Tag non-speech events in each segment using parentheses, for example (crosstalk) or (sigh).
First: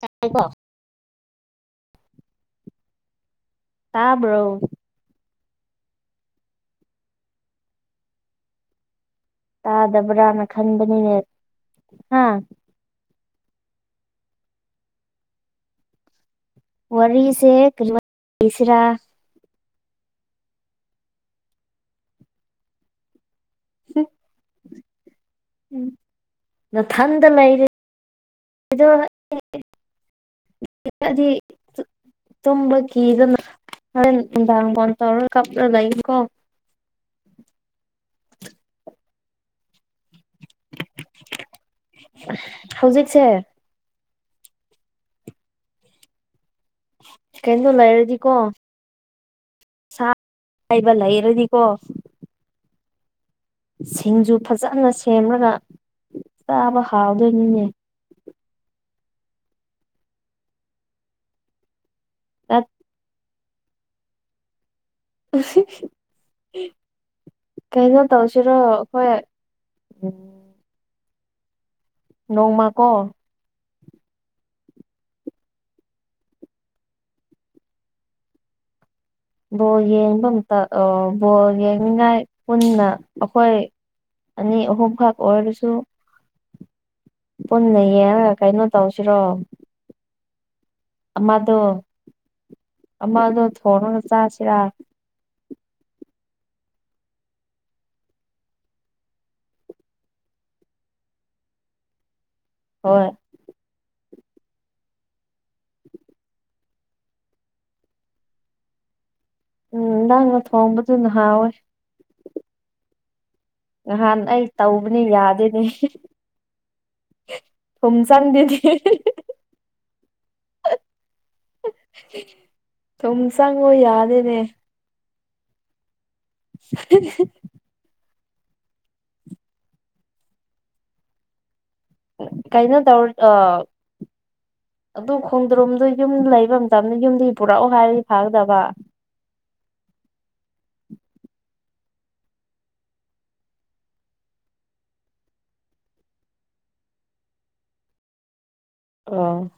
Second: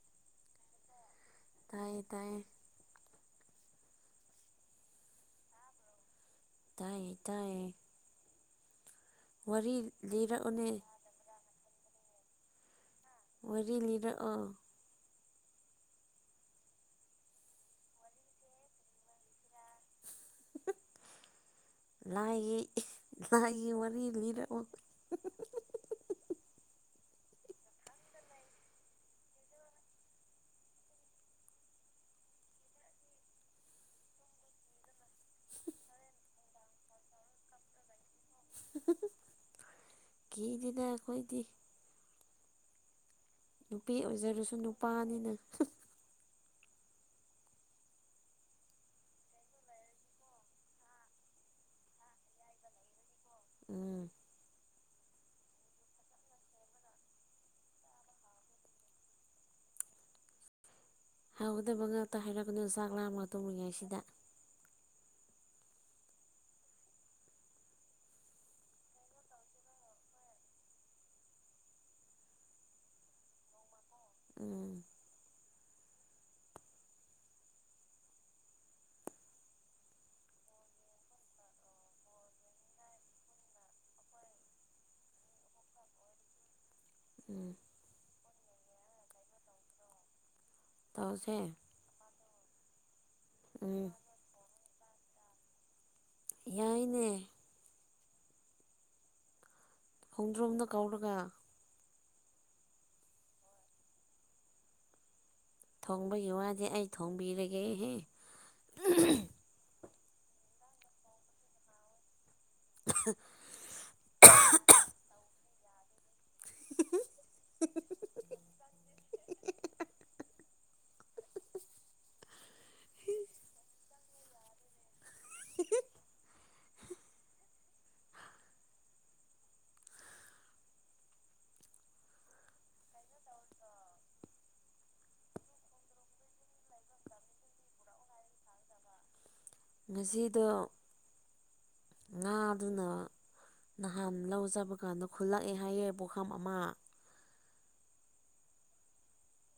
ꯇꯥꯏ ꯀꯣ ꯇꯥꯏꯌꯦ ꯇꯥꯏꯌꯦ ꯇꯥꯕ꯭ꯔꯣ ꯇꯥꯏꯌꯦ ꯇꯥꯏꯌꯦ ꯋꯥꯔꯤ ꯇꯥꯗꯕ꯭ꯔꯥꯅ ꯂꯤꯔꯛꯑꯣꯅꯦ ꯈꯟꯕꯅꯤꯅꯦ ꯍꯥꯥ ꯋꯥꯔꯤ ꯂꯤꯔꯛꯑꯣ ꯋꯥꯔꯤꯁꯦ ꯀꯔꯤ ꯋꯥꯔꯤ ꯂꯤꯁꯤꯔꯥ (unintelligible) ꯂꯥꯏꯒꯤ ꯂꯥꯏꯒꯤ ꯋꯥꯔꯤ ꯂꯤꯔꯛꯑꯣ (unintelligible) ꯎꯝ ꯅꯊꯟꯗ ꯂꯩꯔꯤꯗꯣ (unintelligible) ꯇꯨꯝꯕ ꯀꯤꯗꯅ ꯍꯣꯔꯦꯟ ꯅꯨꯡꯗꯥꯡ ꯐꯣꯟ ꯇꯧꯔ ꯀꯞꯂ ꯂꯩꯅꯨꯀꯣ ꯀꯤꯗꯦꯗꯥ ꯑꯩꯈꯣꯏꯗꯤ ꯑꯁ ꯍꯧꯖꯤꯛꯁꯦ ꯅꯨꯄꯤ ꯑꯣꯏꯖꯔꯁꯨ ꯅꯨꯄꯥꯅꯤꯅ ꯀꯩꯅꯣ ꯂꯩꯔꯗꯤꯀꯣ (unintelligible) ꯍꯩꯕ ꯂꯩꯔꯗꯤꯀꯣ ꯎꯝ ꯁꯤꯡꯖꯨ ꯐꯖꯅ ꯁꯦꯝꯂꯒ ꯆꯥꯕ ꯍꯥꯎꯗꯣꯏꯅꯤꯅꯦ ꯍꯥꯎꯒꯗꯕ ꯉꯥꯛꯇ ꯍꯥꯏꯔꯛꯀꯅꯨ ꯆꯥꯛ ꯂꯥꯝꯃ ꯇꯨꯝꯃꯤꯉꯩꯁꯤꯗ (unintelligible) ꯀꯩꯅꯣ ꯇꯧꯁꯤꯔꯣ ꯑꯩꯈꯣꯏ ꯎꯝ ꯅꯣꯡꯃ ꯀꯣ ꯎꯝ ꯕꯣꯜ ꯌꯦꯡꯕ ꯃꯇꯝ ꯑꯥ ꯕꯣꯜ ꯌꯦꯡꯅꯤꯉꯥꯏ ꯄꯨꯟꯅ ꯑꯩꯈꯣꯏ ꯑꯅꯤ ꯑꯍꯨꯝ ꯈꯛ ꯑꯣꯏꯔꯁꯨ ꯎꯝ ꯄꯨꯟꯅ ꯌꯦꯡꯉꯒ ꯀꯩꯅꯣ ꯇꯧꯁꯤꯔꯣ ꯇꯧꯁꯦ ꯑꯃꯗꯣ ꯑꯃꯗꯣ ꯎꯝ ꯊꯣꯡꯉꯒ ꯆꯥꯁꯤꯔꯥ ꯌꯥꯏꯅꯦ ꯍꯣꯡꯗ꯭ꯔꯣꯡꯗꯣ ꯀꯧꯔꯒ ꯍꯣꯏ ꯊꯣꯡꯕꯒꯤ ꯋꯥꯗꯤ ꯑꯩ ꯊꯣꯡꯕꯤꯔꯒꯦꯍꯦ (unintelligible) ꯎꯝ ꯅꯪꯅ ꯊꯣꯡꯕꯗꯨꯅ ꯍꯥꯎꯋꯦ (unintelligible) ꯉꯍꯥꯟ ꯑꯩ ꯇꯧꯕꯅꯦ ꯌꯥꯗꯦꯅꯦ ꯊꯨꯝ ꯆꯪꯗꯗꯤ (unintelligible) ꯊꯨꯝ ꯆꯪꯉꯣ ꯌꯥꯗꯦꯅꯦ (unintelligible) (unintelligible) ꯀꯩꯅꯣ ꯇꯧ ꯑꯥ ꯑꯗꯨ ꯈꯣꯡꯗ꯭ꯔꯨꯝꯗꯨ ꯌꯨꯝꯗ ꯂꯩꯕ ꯃꯇꯝꯗ ꯌꯨꯝꯗꯒꯤ ꯄꯨꯔꯛꯑꯣ ꯍꯥꯏꯔꯗꯤ ꯐꯥꯒꯗꯕ ꯉꯁꯤꯗꯣ ꯉꯥꯗꯨꯅ ꯅꯍꯥꯟ ꯂꯧ ꯆꯠꯄ ꯀꯥꯟꯗ ꯈꯨꯜꯂꯛꯑꯦ ꯍꯥꯏꯌꯦ ꯄꯨꯛꯈꯝ ꯑꯃ (unintelligible)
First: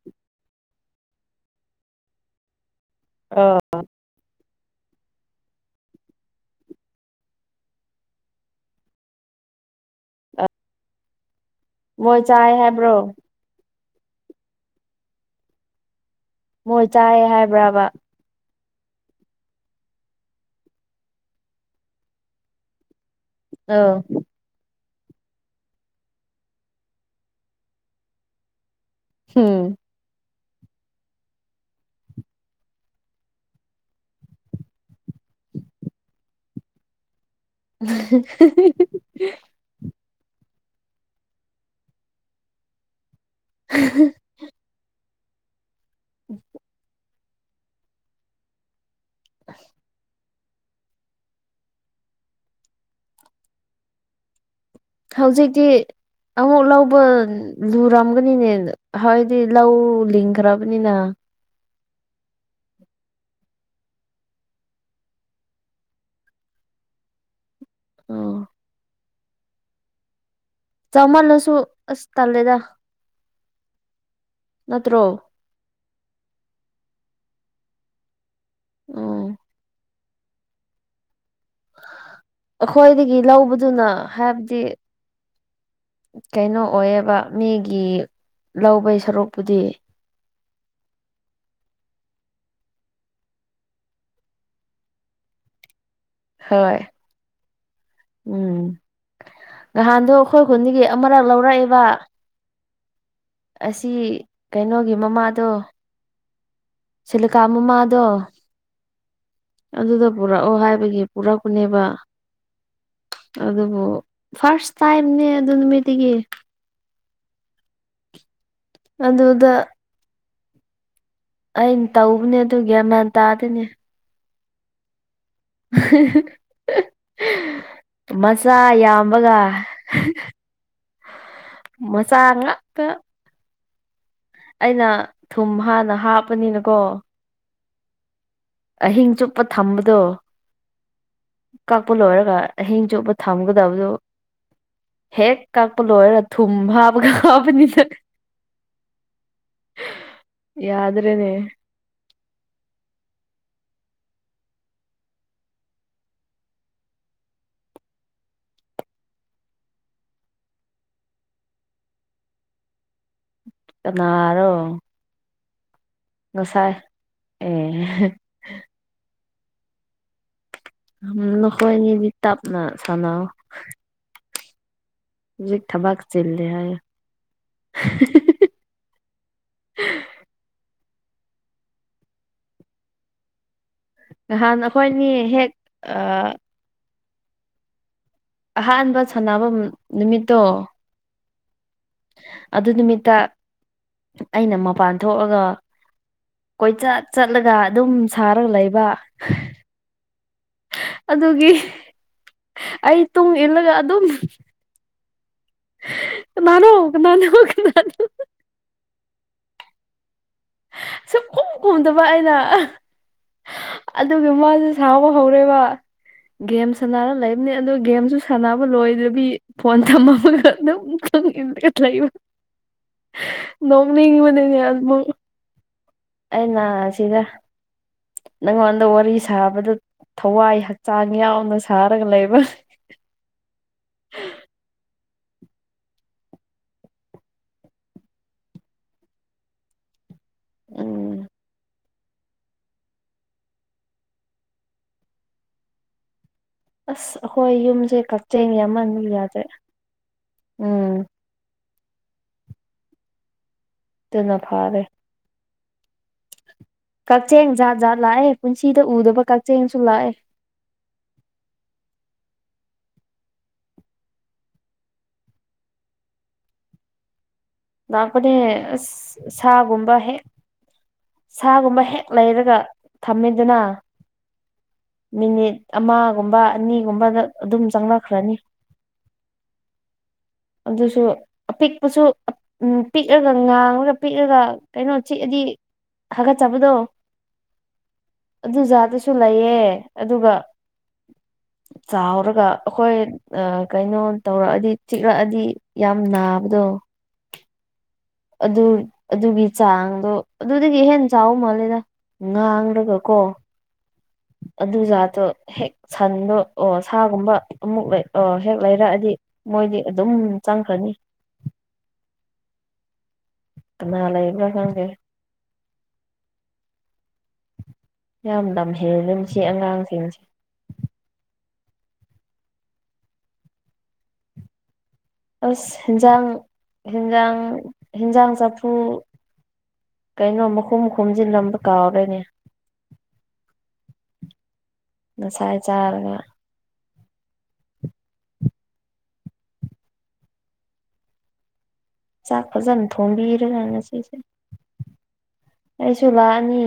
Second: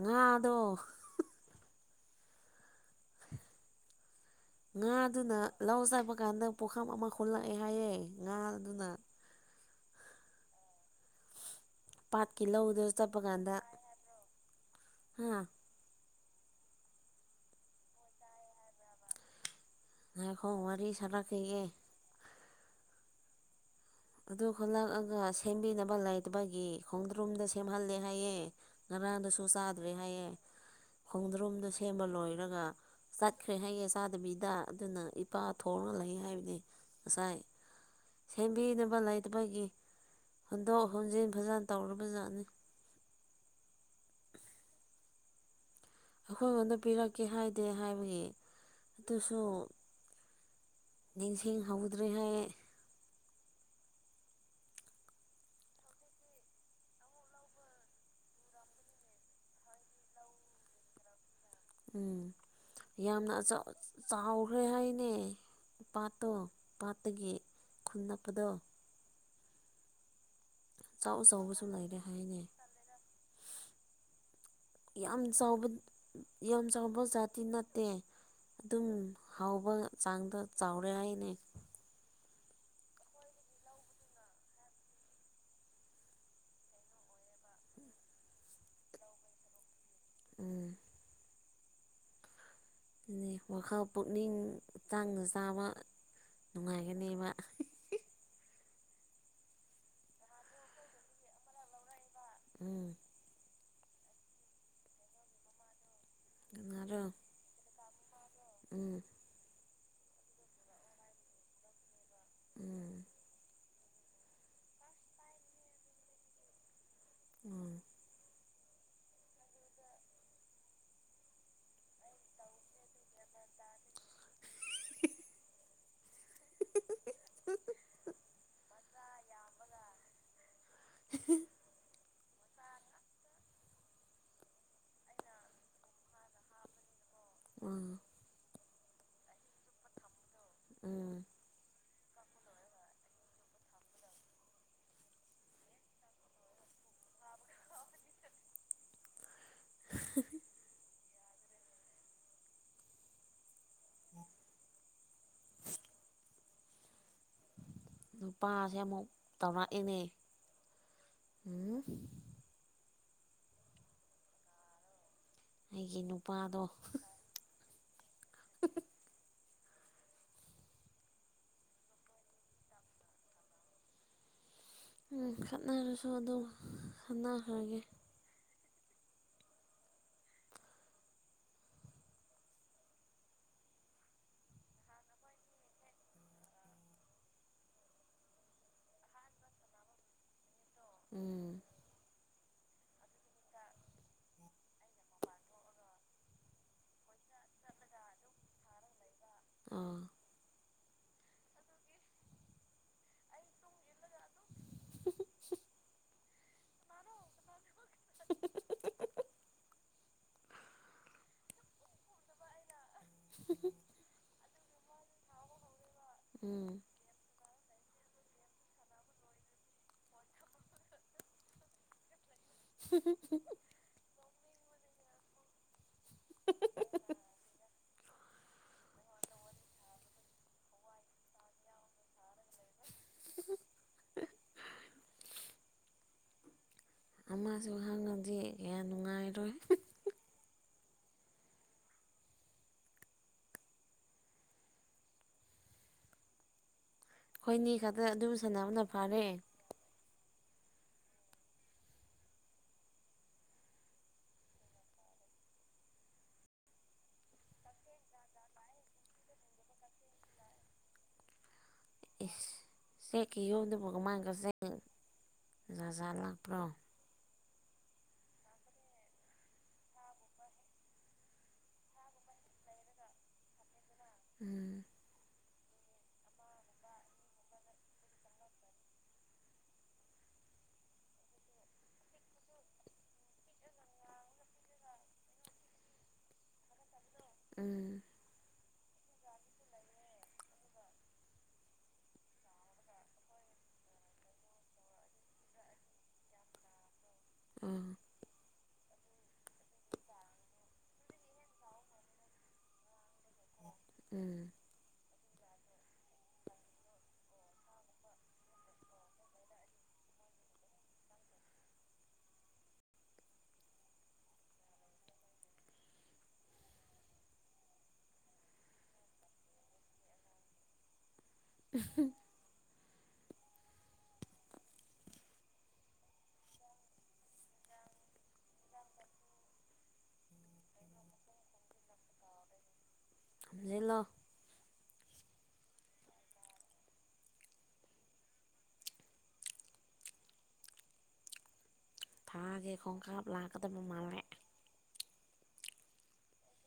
ꯉꯥ ꯗꯣ ꯑ (inaudible) ꯉꯥꯗꯨꯅ ꯂꯧ ꯆꯠꯄ ꯀꯥꯟꯗ ꯄꯨꯛꯈꯝ ꯑꯃ ꯈꯨꯜꯂꯛꯑꯦ ꯍꯥꯏꯌꯦ ꯉꯥꯗꯨꯅ (inaudible) ꯃꯣꯏ ꯄꯥꯠꯀꯤ ꯆꯥꯏ ꯂꯧꯗꯨ ꯍꯥꯏꯕ꯭ꯔꯣ ꯆꯠꯄ ꯀꯥꯟꯗ (unintelligible) ꯍꯥ ꯃꯣꯏ ꯆꯥꯏꯌꯦ ꯍꯥꯏꯕ꯭ꯔꯥꯕ ꯉꯥꯏꯈꯣ ꯋꯥꯔꯤ ꯁꯥꯔꯛꯈꯤꯒꯦ ꯑꯧ ꯑꯗꯨ ꯈꯨꯜꯂꯛꯑꯒ ꯁꯦꯝꯕꯤꯅꯕ ꯂꯩꯇꯕꯒꯤ ꯈꯣꯡꯗ꯭ꯔꯨꯝꯗ ꯁꯦꯝꯍꯜꯂꯦ ꯍꯥꯏꯌꯦ ꯉꯔꯥꯡꯗꯁꯨ ꯍꯝ ꯆꯥꯗ꯭ꯔꯦ ꯍꯥꯏꯌꯦ ꯈꯣꯡꯗ꯭ꯔꯨꯝꯗꯣ ꯁꯦꯝꯕ ꯂꯣꯏꯔꯒ ꯆꯠꯈ꯭ꯔꯦ ꯍꯥꯏꯌꯦ ꯆꯥꯗꯕꯤꯗ ꯑꯗꯨꯅ ꯏꯄꯥ ꯊꯣꯡꯉꯒ ꯂꯩꯌꯦ ꯍꯥꯏꯕꯅꯤ ꯉꯁꯥꯏ ꯁꯦꯝꯕꯤꯅꯕ (unintelligible) ꯂꯩꯇꯕꯒꯤ ꯍꯣꯟꯗꯣꯛ ꯍꯣꯟꯖꯤꯟ ꯐꯖꯅ ꯇꯧꯔꯕꯖꯥꯠꯅꯤ (unintelligible) ꯑꯩꯈꯣꯏꯉꯣꯟꯗ ꯄꯤꯔꯛꯀꯦ ꯍꯥꯏꯗꯦ ꯍꯥꯏꯕꯒꯤ ꯑꯗꯨꯁꯨ ꯅꯤꯡꯁꯤꯡ ꯍꯧꯗ꯭ꯔꯦ ꯍꯥꯏꯌꯦ ꯍꯧꯖꯤꯛꯇꯤ ꯑꯃꯨꯛ ꯂꯧꯕ ꯂꯨꯔꯝꯒꯅꯤꯅꯦ ꯍꯥꯏꯗꯤ ꯂꯧ ꯂꯤꯡꯈ꯭ꯔꯕꯅꯤꯅ ꯎꯝ ꯌꯥꯝꯅ ꯆꯥꯎꯈ꯭ꯔꯦ ꯍꯥꯏꯅꯦ ꯄꯥꯠꯇꯣ ꯄꯥꯠꯇꯒꯤ ꯈꯨꯟ ꯑꯣ ꯅꯞꯄꯗꯣ ꯑꯆꯧ ꯆꯥꯎꯃꯜꯂꯁꯨ ꯑꯆꯧꯕꯁꯨ ꯂꯩꯔꯦ ꯑꯁ ꯍꯥꯏꯅꯦ ꯇꯜꯂꯦꯗ ꯅꯠꯇ꯭ꯔꯣ ꯌꯥꯝ ꯆꯥꯎ ꯌꯥꯝ ꯆꯥꯎꯕ ꯖꯥꯇꯤ ꯅꯠꯇꯦ ꯑꯗꯨꯝ ꯎꯝ ꯍꯥꯎꯕ ꯆꯥꯡꯗ ꯆꯥꯎꯔꯦ ꯍꯥꯏꯅꯦ ꯑꯩꯈꯣꯏꯗꯒꯤ ꯂꯧꯕꯗꯨꯅ ꯍꯥꯏꯕꯗꯤ ꯀꯩꯅꯣ ꯑꯣꯏꯑꯕ ꯃꯤꯒꯤ ꯂꯧꯕꯒꯤ ꯁꯔꯨꯛꯄꯨꯗꯤ ꯎꯝ ꯋꯥꯈꯜ ꯄꯨꯛꯅꯤꯡ ꯆꯥꯡꯅ ꯆꯥꯕ ꯍꯣꯏ ꯅꯨꯡꯉꯥꯏꯒꯅꯦꯕ ꯎꯝ ꯉꯍꯥꯟꯗꯣ ꯑꯩꯈꯣꯏ ꯈꯨꯟꯒꯤ ꯑꯃꯔꯛ ꯂꯧꯔꯛꯏꯕ ꯎꯝ ꯑꯁꯤ ꯀꯩꯅꯣꯒꯤ ꯃꯃꯥꯗꯣ ꯀꯅꯥꯔꯣ ꯁꯤꯂꯤꯀꯥ ꯃꯃꯥꯗꯣ ꯎꯝ ꯑꯗꯨꯗ ꯄꯨꯔꯛꯑꯣ ꯍꯥꯏꯕꯒꯤ ꯄꯨꯔꯛꯄꯅꯦꯕ ꯎꯝ ꯑꯗꯨꯕꯨ ꯐꯔꯁ ꯇꯥꯏꯝꯅꯦ ꯑꯗꯨ ꯅꯨꯃꯤꯠꯇꯒꯤ ꯎꯝ ꯑꯗꯨꯗ ꯑꯩꯅ ꯇꯧꯕꯅꯦ ꯑꯗꯨ ꯒꯌ꯭ꯥꯟ ꯃꯟ ꯇꯥꯗꯦꯅꯦ (unintelligible) ꯃꯆꯥ ꯌꯥꯝꯕꯒ ꯃꯆꯥꯥꯥꯉꯥꯛꯇ ꯑꯩꯅ ꯊꯨꯝ ꯍꯥꯟꯅ ꯍꯥꯞꯄꯅꯤꯅꯀꯣ ꯎꯝ ꯑꯍꯤꯡ ꯆꯨꯞꯄ ꯊꯝꯕꯗꯣ ꯎꯝ ꯀꯥꯛꯄ ꯂꯣꯏꯔꯒ ꯑꯍꯤꯡ ꯆꯨꯞꯄ ꯊꯝꯒꯗꯕꯗꯨ ꯍꯦꯛ ꯀꯥꯛꯄ ꯂꯣꯏꯔꯒ ꯊꯨꯝ ꯍꯥꯕꯒ (unintelligible) ꯌꯥꯗ꯭ꯔꯦꯅꯦ (unintelligible) ꯅꯨꯄꯥꯁꯦ ꯑꯃꯨꯛ ꯇꯧꯔꯛꯏꯅꯦ ꯎꯝ ꯀꯅꯥꯔꯣ ꯑꯩꯒꯤ ꯅꯨ ꯉꯁꯥꯏ ꯑꯦ (unintelligible) ꯎ ꯅꯈꯣꯏꯅꯤꯗꯤ ꯇꯞꯅ ꯁꯥꯟꯅꯧ ꯎꯝ ꯍꯧꯖꯤꯛ ꯊꯕꯛ ꯈꯠꯅꯔꯁꯨ ꯑꯗꯨꯝ ꯆꯤꯜꯂꯦ ꯍꯥꯏꯌꯦ ꯈꯠꯅꯈ꯭ꯔꯒꯦ ꯅꯍꯥꯟ ꯑꯩꯈꯣꯏꯅꯤ ꯍꯦꯛ ꯑꯍꯥꯟꯕ ꯁꯥꯟꯐꯝ ꯅꯨꯃꯤꯠꯇꯣ ꯎꯝ ꯑꯗꯨ ꯅꯨꯃꯤꯠꯇ ꯑꯩꯅ ꯃꯄꯥꯟ ꯊꯣꯛꯑꯒ ꯀꯣꯏꯆꯠ ꯆꯠꯂꯒ ꯑꯗꯨꯝ ꯁꯥꯔꯒ ꯂꯩꯕ ꯑꯥ ꯑꯗꯨꯒꯤ ꯑꯩ ꯇꯨꯡ ꯏꯜꯂꯒ ꯑꯗꯨꯝ ꯀꯅꯥꯅꯣ ꯀꯅꯥꯅꯣ ꯀꯅꯥꯅꯣ (inaudible) ꯈꯨꯝ ꯈꯣꯡꯗꯕ ꯑꯩꯅꯥ (unintelligible) ꯑꯗꯨꯒꯤ ꯃꯥꯁꯦ ꯁꯥꯎꯕ ꯍꯧꯔꯦꯕ ꯎꯝ ꯒꯦꯝ ꯁꯅꯥꯔ ꯂꯩ ꯑ ꯒꯦꯝꯁꯨ ꯁꯥꯟꯅꯕ ꯂꯣꯏꯗ꯭ꯔꯕꯤ ꯐꯣꯟ ꯊꯝꯃꯃꯒ ꯑꯗꯨꯝ ꯇꯨꯡ ꯏꯜꯂꯒ ꯂꯩꯕ (unintelligible) ꯅꯣꯛꯅꯤꯡꯕꯅꯤꯅꯦ ꯑꯗꯨꯝ ꯑꯩꯅ ꯁꯤꯗ ꯅꯉꯣꯟꯗ ꯋꯥꯔꯤ ꯁꯥꯕꯗ ꯊꯋꯥꯏ ꯍꯛꯆꯥꯡ ꯌꯥꯎꯅ ꯁꯥꯔꯒ ꯂꯩꯕ꯭ꯔ (unintelligible) ꯑꯃꯁꯨ ꯍꯥꯡꯉꯗꯤ ꯌꯥꯝ ꯅꯨꯡꯉꯥꯏꯔꯣꯏ ꯎꯝ ꯑꯁ ꯑꯩꯈꯣꯏ ꯑꯩꯈꯣꯏꯅꯤ ꯌꯨꯝꯁꯦ ꯈꯛꯇ ꯑꯗꯨꯝ ꯀꯛꯆꯦꯡ ꯁꯥꯟꯅꯕꯅ ꯌꯝꯃꯥꯟꯕꯒꯤ ꯐꯔꯦ ꯌꯥꯗꯩ ꯎꯝ ꯑꯗꯨꯅ ꯐꯥꯔꯦ ꯀꯛꯆꯦꯡ ꯖꯥꯠ ꯖꯥꯠ ꯂꯥꯛꯑꯦ ꯄꯨꯟꯁꯤꯗ ꯎꯗꯕ ꯀꯛꯆꯦꯡꯁꯨ ꯂꯥꯛꯑꯦ ꯑꯦꯁ ꯆꯦꯛꯀꯤ ꯌꯨꯝ ꯗꯨꯕꯨ ꯀꯃꯥꯏ ꯀꯛꯆꯦꯡ ꯖꯥꯠ ꯖꯥꯠ ꯂꯥꯛꯄ꯭ꯔꯣ ꯂꯥꯛꯄꯅꯦ ꯑꯁ ꯁꯥꯒꯨꯝꯕ ꯍꯦꯛ ꯁꯥꯒꯨꯝꯕ ꯍꯦꯛ ꯂꯩꯔꯒ ꯊꯝꯃꯤꯗꯅ ꯎꯝ ꯃꯤꯅꯤꯠ ꯑꯃꯒꯨꯝꯕ ꯑꯅꯤꯒꯨꯝꯕꯗ ꯑꯗꯨꯝ ꯆꯪꯂꯛꯈ꯭ꯔꯅꯤ ꯑꯗꯨꯁꯨ ꯑꯄꯤꯛꯄꯁꯨ ꯎ ꯄꯤꯛꯑꯒ ꯉꯥ ꯅꯒ ꯄꯤꯛꯂꯒ ꯀꯩꯅꯣ ꯆꯤꯛꯑꯗꯤ ꯍꯥꯒꯠꯆꯕꯗꯣ ꯎꯝ ꯑꯗꯨꯖꯥꯗꯨꯁꯨ ꯂꯩꯌꯦ ꯑꯗꯨꯒ ꯆꯥꯎꯔꯒ ꯑꯩꯈꯣꯏ ꯀꯩꯅꯣ ꯇꯧꯔꯛꯑꯗꯤ ꯆꯤꯛꯂꯛꯑꯗꯤ ꯌꯥꯝ ꯅꯥꯕꯗꯣ ꯑꯥ ꯑꯗꯨ ꯑꯗꯨꯒꯤ ꯆꯥꯡꯗꯣ ꯑꯗꯨꯗꯒꯤ ꯍꯦꯟ ꯆꯥꯎ ꯃꯥꯜꯂꯦꯗ ꯉꯥꯡꯂꯒ ꯀꯣ ꯎꯝ ꯑꯗꯨꯖꯥꯠꯇꯣ ꯍꯦꯛ ꯁꯟꯗꯣ ꯑꯣ ꯁꯥꯒꯨꯝꯕ ꯑꯃꯨꯛ ꯑꯣ ꯍꯦꯛ ꯂꯩꯔꯛꯑꯗꯤ ꯃꯣꯏꯗꯤ ꯑꯗꯨꯝ ꯆꯪꯈꯅꯤ ꯀꯅꯥ ꯂꯩꯕꯔꯥ ꯉꯪꯗꯦ ꯌꯥꯝ ꯂꯝꯍꯦꯜꯂꯦ ꯃꯥꯁꯤ ꯑꯉꯥꯡꯁꯤꯡꯁꯦ ꯎ (unintelligible) ꯑꯁ ꯍꯦꯟꯖꯥꯡ ꯍꯦꯟꯖꯥꯡ ꯍꯦꯟꯖꯥꯡ ꯆꯐꯨ ꯀꯩꯅꯣ ꯃꯈꯨꯝ ꯈꯨꯝꯖꯤꯜꯂꯝꯕ ꯀꯥꯎꯔꯅꯦ ꯈꯨꯝꯖꯤꯜꯂꯣ ꯉꯁꯥꯏ ꯆꯥꯔꯒ ꯆꯥꯛ ꯊꯥꯒꯤ ꯐꯖꯅ ꯈꯣꯡꯀꯥꯞ ꯊꯣꯝꯕꯤꯔꯒꯥ ꯂꯥꯛꯀꯗꯕ ꯉꯁꯤꯁꯦ ꯃꯥꯜꯂꯦ ꯑꯩꯁꯨ ꯂꯥꯛꯑꯅꯤ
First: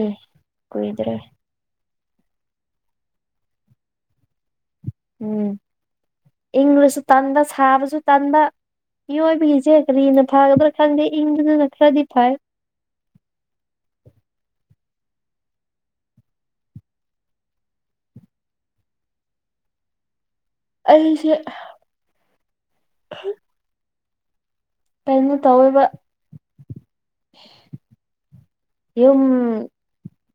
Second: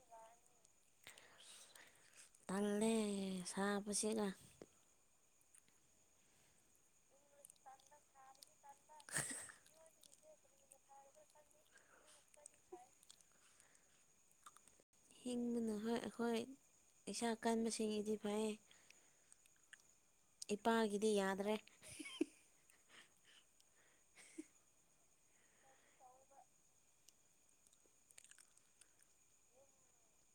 ꯀꯨꯏꯗ꯭ꯔꯦ ꯇꯜꯂꯦ ꯁꯥꯕꯁꯤꯒ ꯎꯝ ꯏꯪꯂꯁꯨ ꯇꯟꯕ ꯁꯥꯕꯁꯨ ꯇꯟꯕ ꯃꯤꯑꯣꯏꯕꯒꯤꯁꯦ ꯀꯔꯤꯅ ꯐꯒꯗ꯭ꯔꯥ ꯈꯪꯗꯦ ꯏꯪꯗꯨꯗꯨꯅ ꯈꯔꯗꯤ ꯐꯩ ꯏꯡꯕꯅ ꯍꯣꯏ ꯑꯩꯈꯣꯏ ꯏꯁꯥ ꯀꯟꯕꯁꯤꯡꯗꯤ ꯐꯩ (inaudible) ꯏꯄꯥꯒꯤꯗꯤ ꯑꯩꯁꯦ ꯌꯥꯗ꯭ꯔꯦ ꯀꯩꯅꯣ ꯇꯧꯋꯦꯕ ꯌꯨꯝ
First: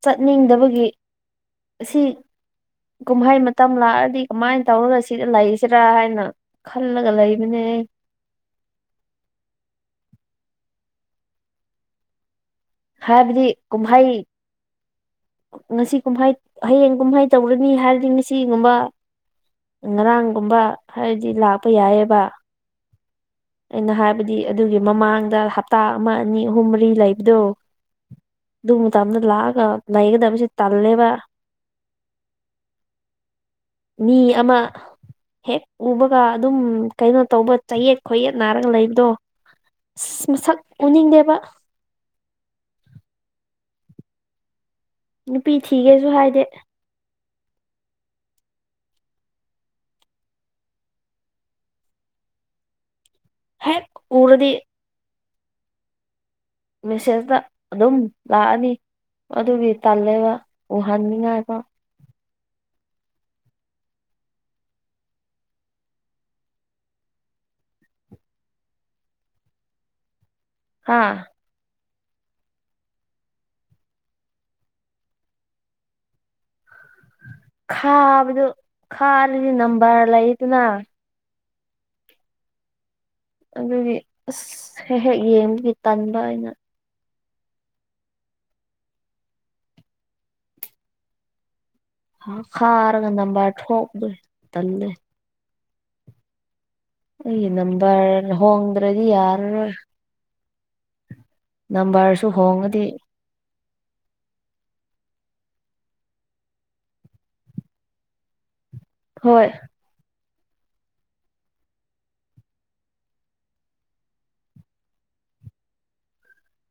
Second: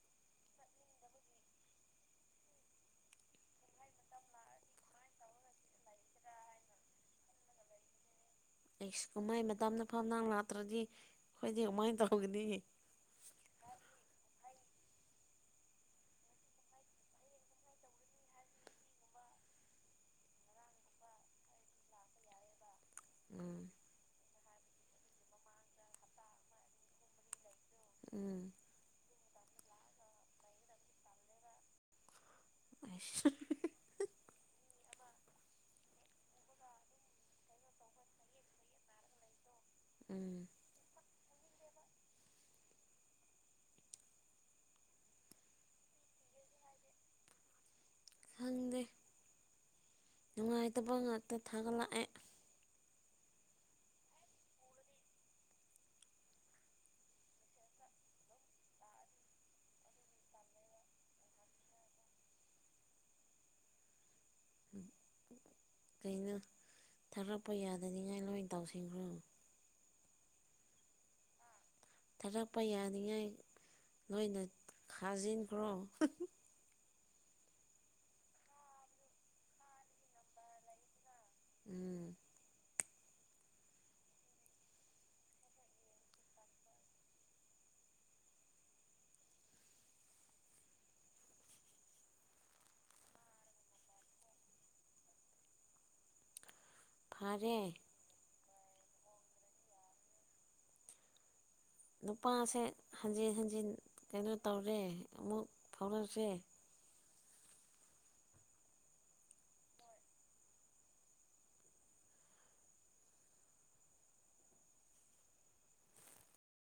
ꯆꯠꯅꯤꯡꯗꯕꯒꯤ ꯑꯁꯤ ꯀꯨꯝꯍꯩ ꯃꯇꯝ ꯂꯥꯛꯑꯗꯤ ꯀꯃꯥꯏꯅ ꯇꯧꯔꯒ ꯁꯤꯗ ꯂꯩꯁꯤꯔꯥ ꯍꯥꯏꯅ ꯈꯜꯂꯒ ꯂꯩꯕꯅꯦ ꯑꯁ ꯀꯨꯝꯍꯥꯏ ꯃꯇꯝꯅꯐꯧ ꯅꯪ ꯂꯥꯛꯇ꯭ꯔꯗꯤ ꯑꯩꯈꯣꯏꯗꯤ ꯀꯃꯥꯏꯅ ꯇꯧꯒꯅꯤ ꯍꯥꯏꯕꯗꯤ ꯀꯨꯝꯍꯩ ꯉꯁꯤ ꯀꯨꯝꯍꯩ ꯍꯌꯦꯡ ꯀꯨꯝꯍꯩ ꯇꯧꯔꯅꯤ ꯍꯥꯏꯔꯗꯤ ꯉꯁꯤꯒꯨꯝꯕ ꯉꯔꯥꯡꯒꯨꯝꯕ ꯍꯥꯏꯗꯤ ꯂꯥꯛꯄ ꯌꯥꯏ ꯑꯦꯕ ꯎꯝ ꯑꯩꯅ ꯍꯥꯏꯕꯗꯤ ꯑꯗꯨꯒꯤ ꯃꯃꯥꯡꯗ ꯍꯞꯇꯥ ꯑꯃ ꯑꯅꯤ ꯑꯍꯨꯝ ꯃꯔꯤ ꯂꯩꯕꯗꯣ ꯎꯝ ꯑꯗꯨ ꯃꯇꯝꯗ ꯂꯥꯛꯑꯒ ꯂꯩꯒꯗꯕꯁꯤ ꯇꯜꯂꯦꯕ ꯑꯁ ꯃꯤ ꯑꯃ ꯍꯦꯛ ꯎꯕꯒ ꯑꯗꯨꯝ ꯀꯩꯅꯣ ꯇꯧꯕ ꯆꯌꯦꯠ ꯈꯣꯏꯌꯦꯠ ꯅꯥꯔꯒ ꯂꯩꯕꯗꯣ ꯑꯁ ꯎꯝ ꯃꯁꯛ ꯎꯅꯤꯡꯗꯦꯕ ꯅꯨꯄꯤ ꯊꯤꯒꯦꯁꯨ ꯍꯥꯏꯗꯦ ꯈꯪꯗꯦ ꯅꯨꯡꯉꯥꯏꯇꯕ ꯉꯥꯛꯇ ꯊꯥꯒꯠꯂꯛꯑꯦ ꯍꯦꯛ ꯎꯔꯗꯤ ꯃꯦꯁꯦꯁꯇ ꯑꯗꯨꯝ ꯂꯥꯛꯑꯅꯤ ꯑꯗꯨꯒꯤ ꯇꯜꯂꯦꯕ ꯎꯍꯟꯅꯤꯡꯉꯥꯏꯕꯧ ꯀꯩꯅꯣ ꯊꯥꯔꯛꯄ ꯌꯥꯗꯅꯤꯡꯉꯥꯏ ꯂꯣꯏ ꯇꯧꯁꯤꯟꯈ꯭ꯔꯣ ꯍꯥꯥ ꯊꯥꯔꯛꯄ ꯌꯥꯅꯤꯡꯉꯥꯏ ꯅꯣꯏꯅ ꯈꯥꯖꯤꯟꯈ꯭ꯔꯣ ꯈꯥꯕꯗꯣ ꯈꯥꯔꯗꯤ ꯅꯝꯕꯔ ꯂꯩꯗꯅ ꯎꯝ ꯑꯗꯨꯒꯤ ꯑꯁ ꯍꯦꯛ ꯍꯦꯛ ꯌꯦꯡꯕꯒꯤ ꯇꯟꯕ ꯑꯩꯅ ꯈꯥꯔꯒ ꯅꯝꯕꯔ ꯊꯣꯛꯂꯦ ꯇꯜꯂꯦ (inaudible) ꯑꯩ ꯅꯝꯕꯔ ꯍꯣꯡꯗ꯭ꯔꯗꯤ ꯌꯥꯔꯔꯣꯏ ꯅꯝꯕꯔꯁꯨ ꯅꯨꯄꯥꯁꯦ ꯍꯣꯡꯉꯗꯤ ꯍꯟꯖꯤꯟ ꯍꯟꯖꯤꯟ ꯀꯩꯅꯣ ꯇꯧꯔꯦ ꯑꯃꯨꯛ ꯐꯥꯎꯔꯛꯁꯦ ꯍꯣꯏ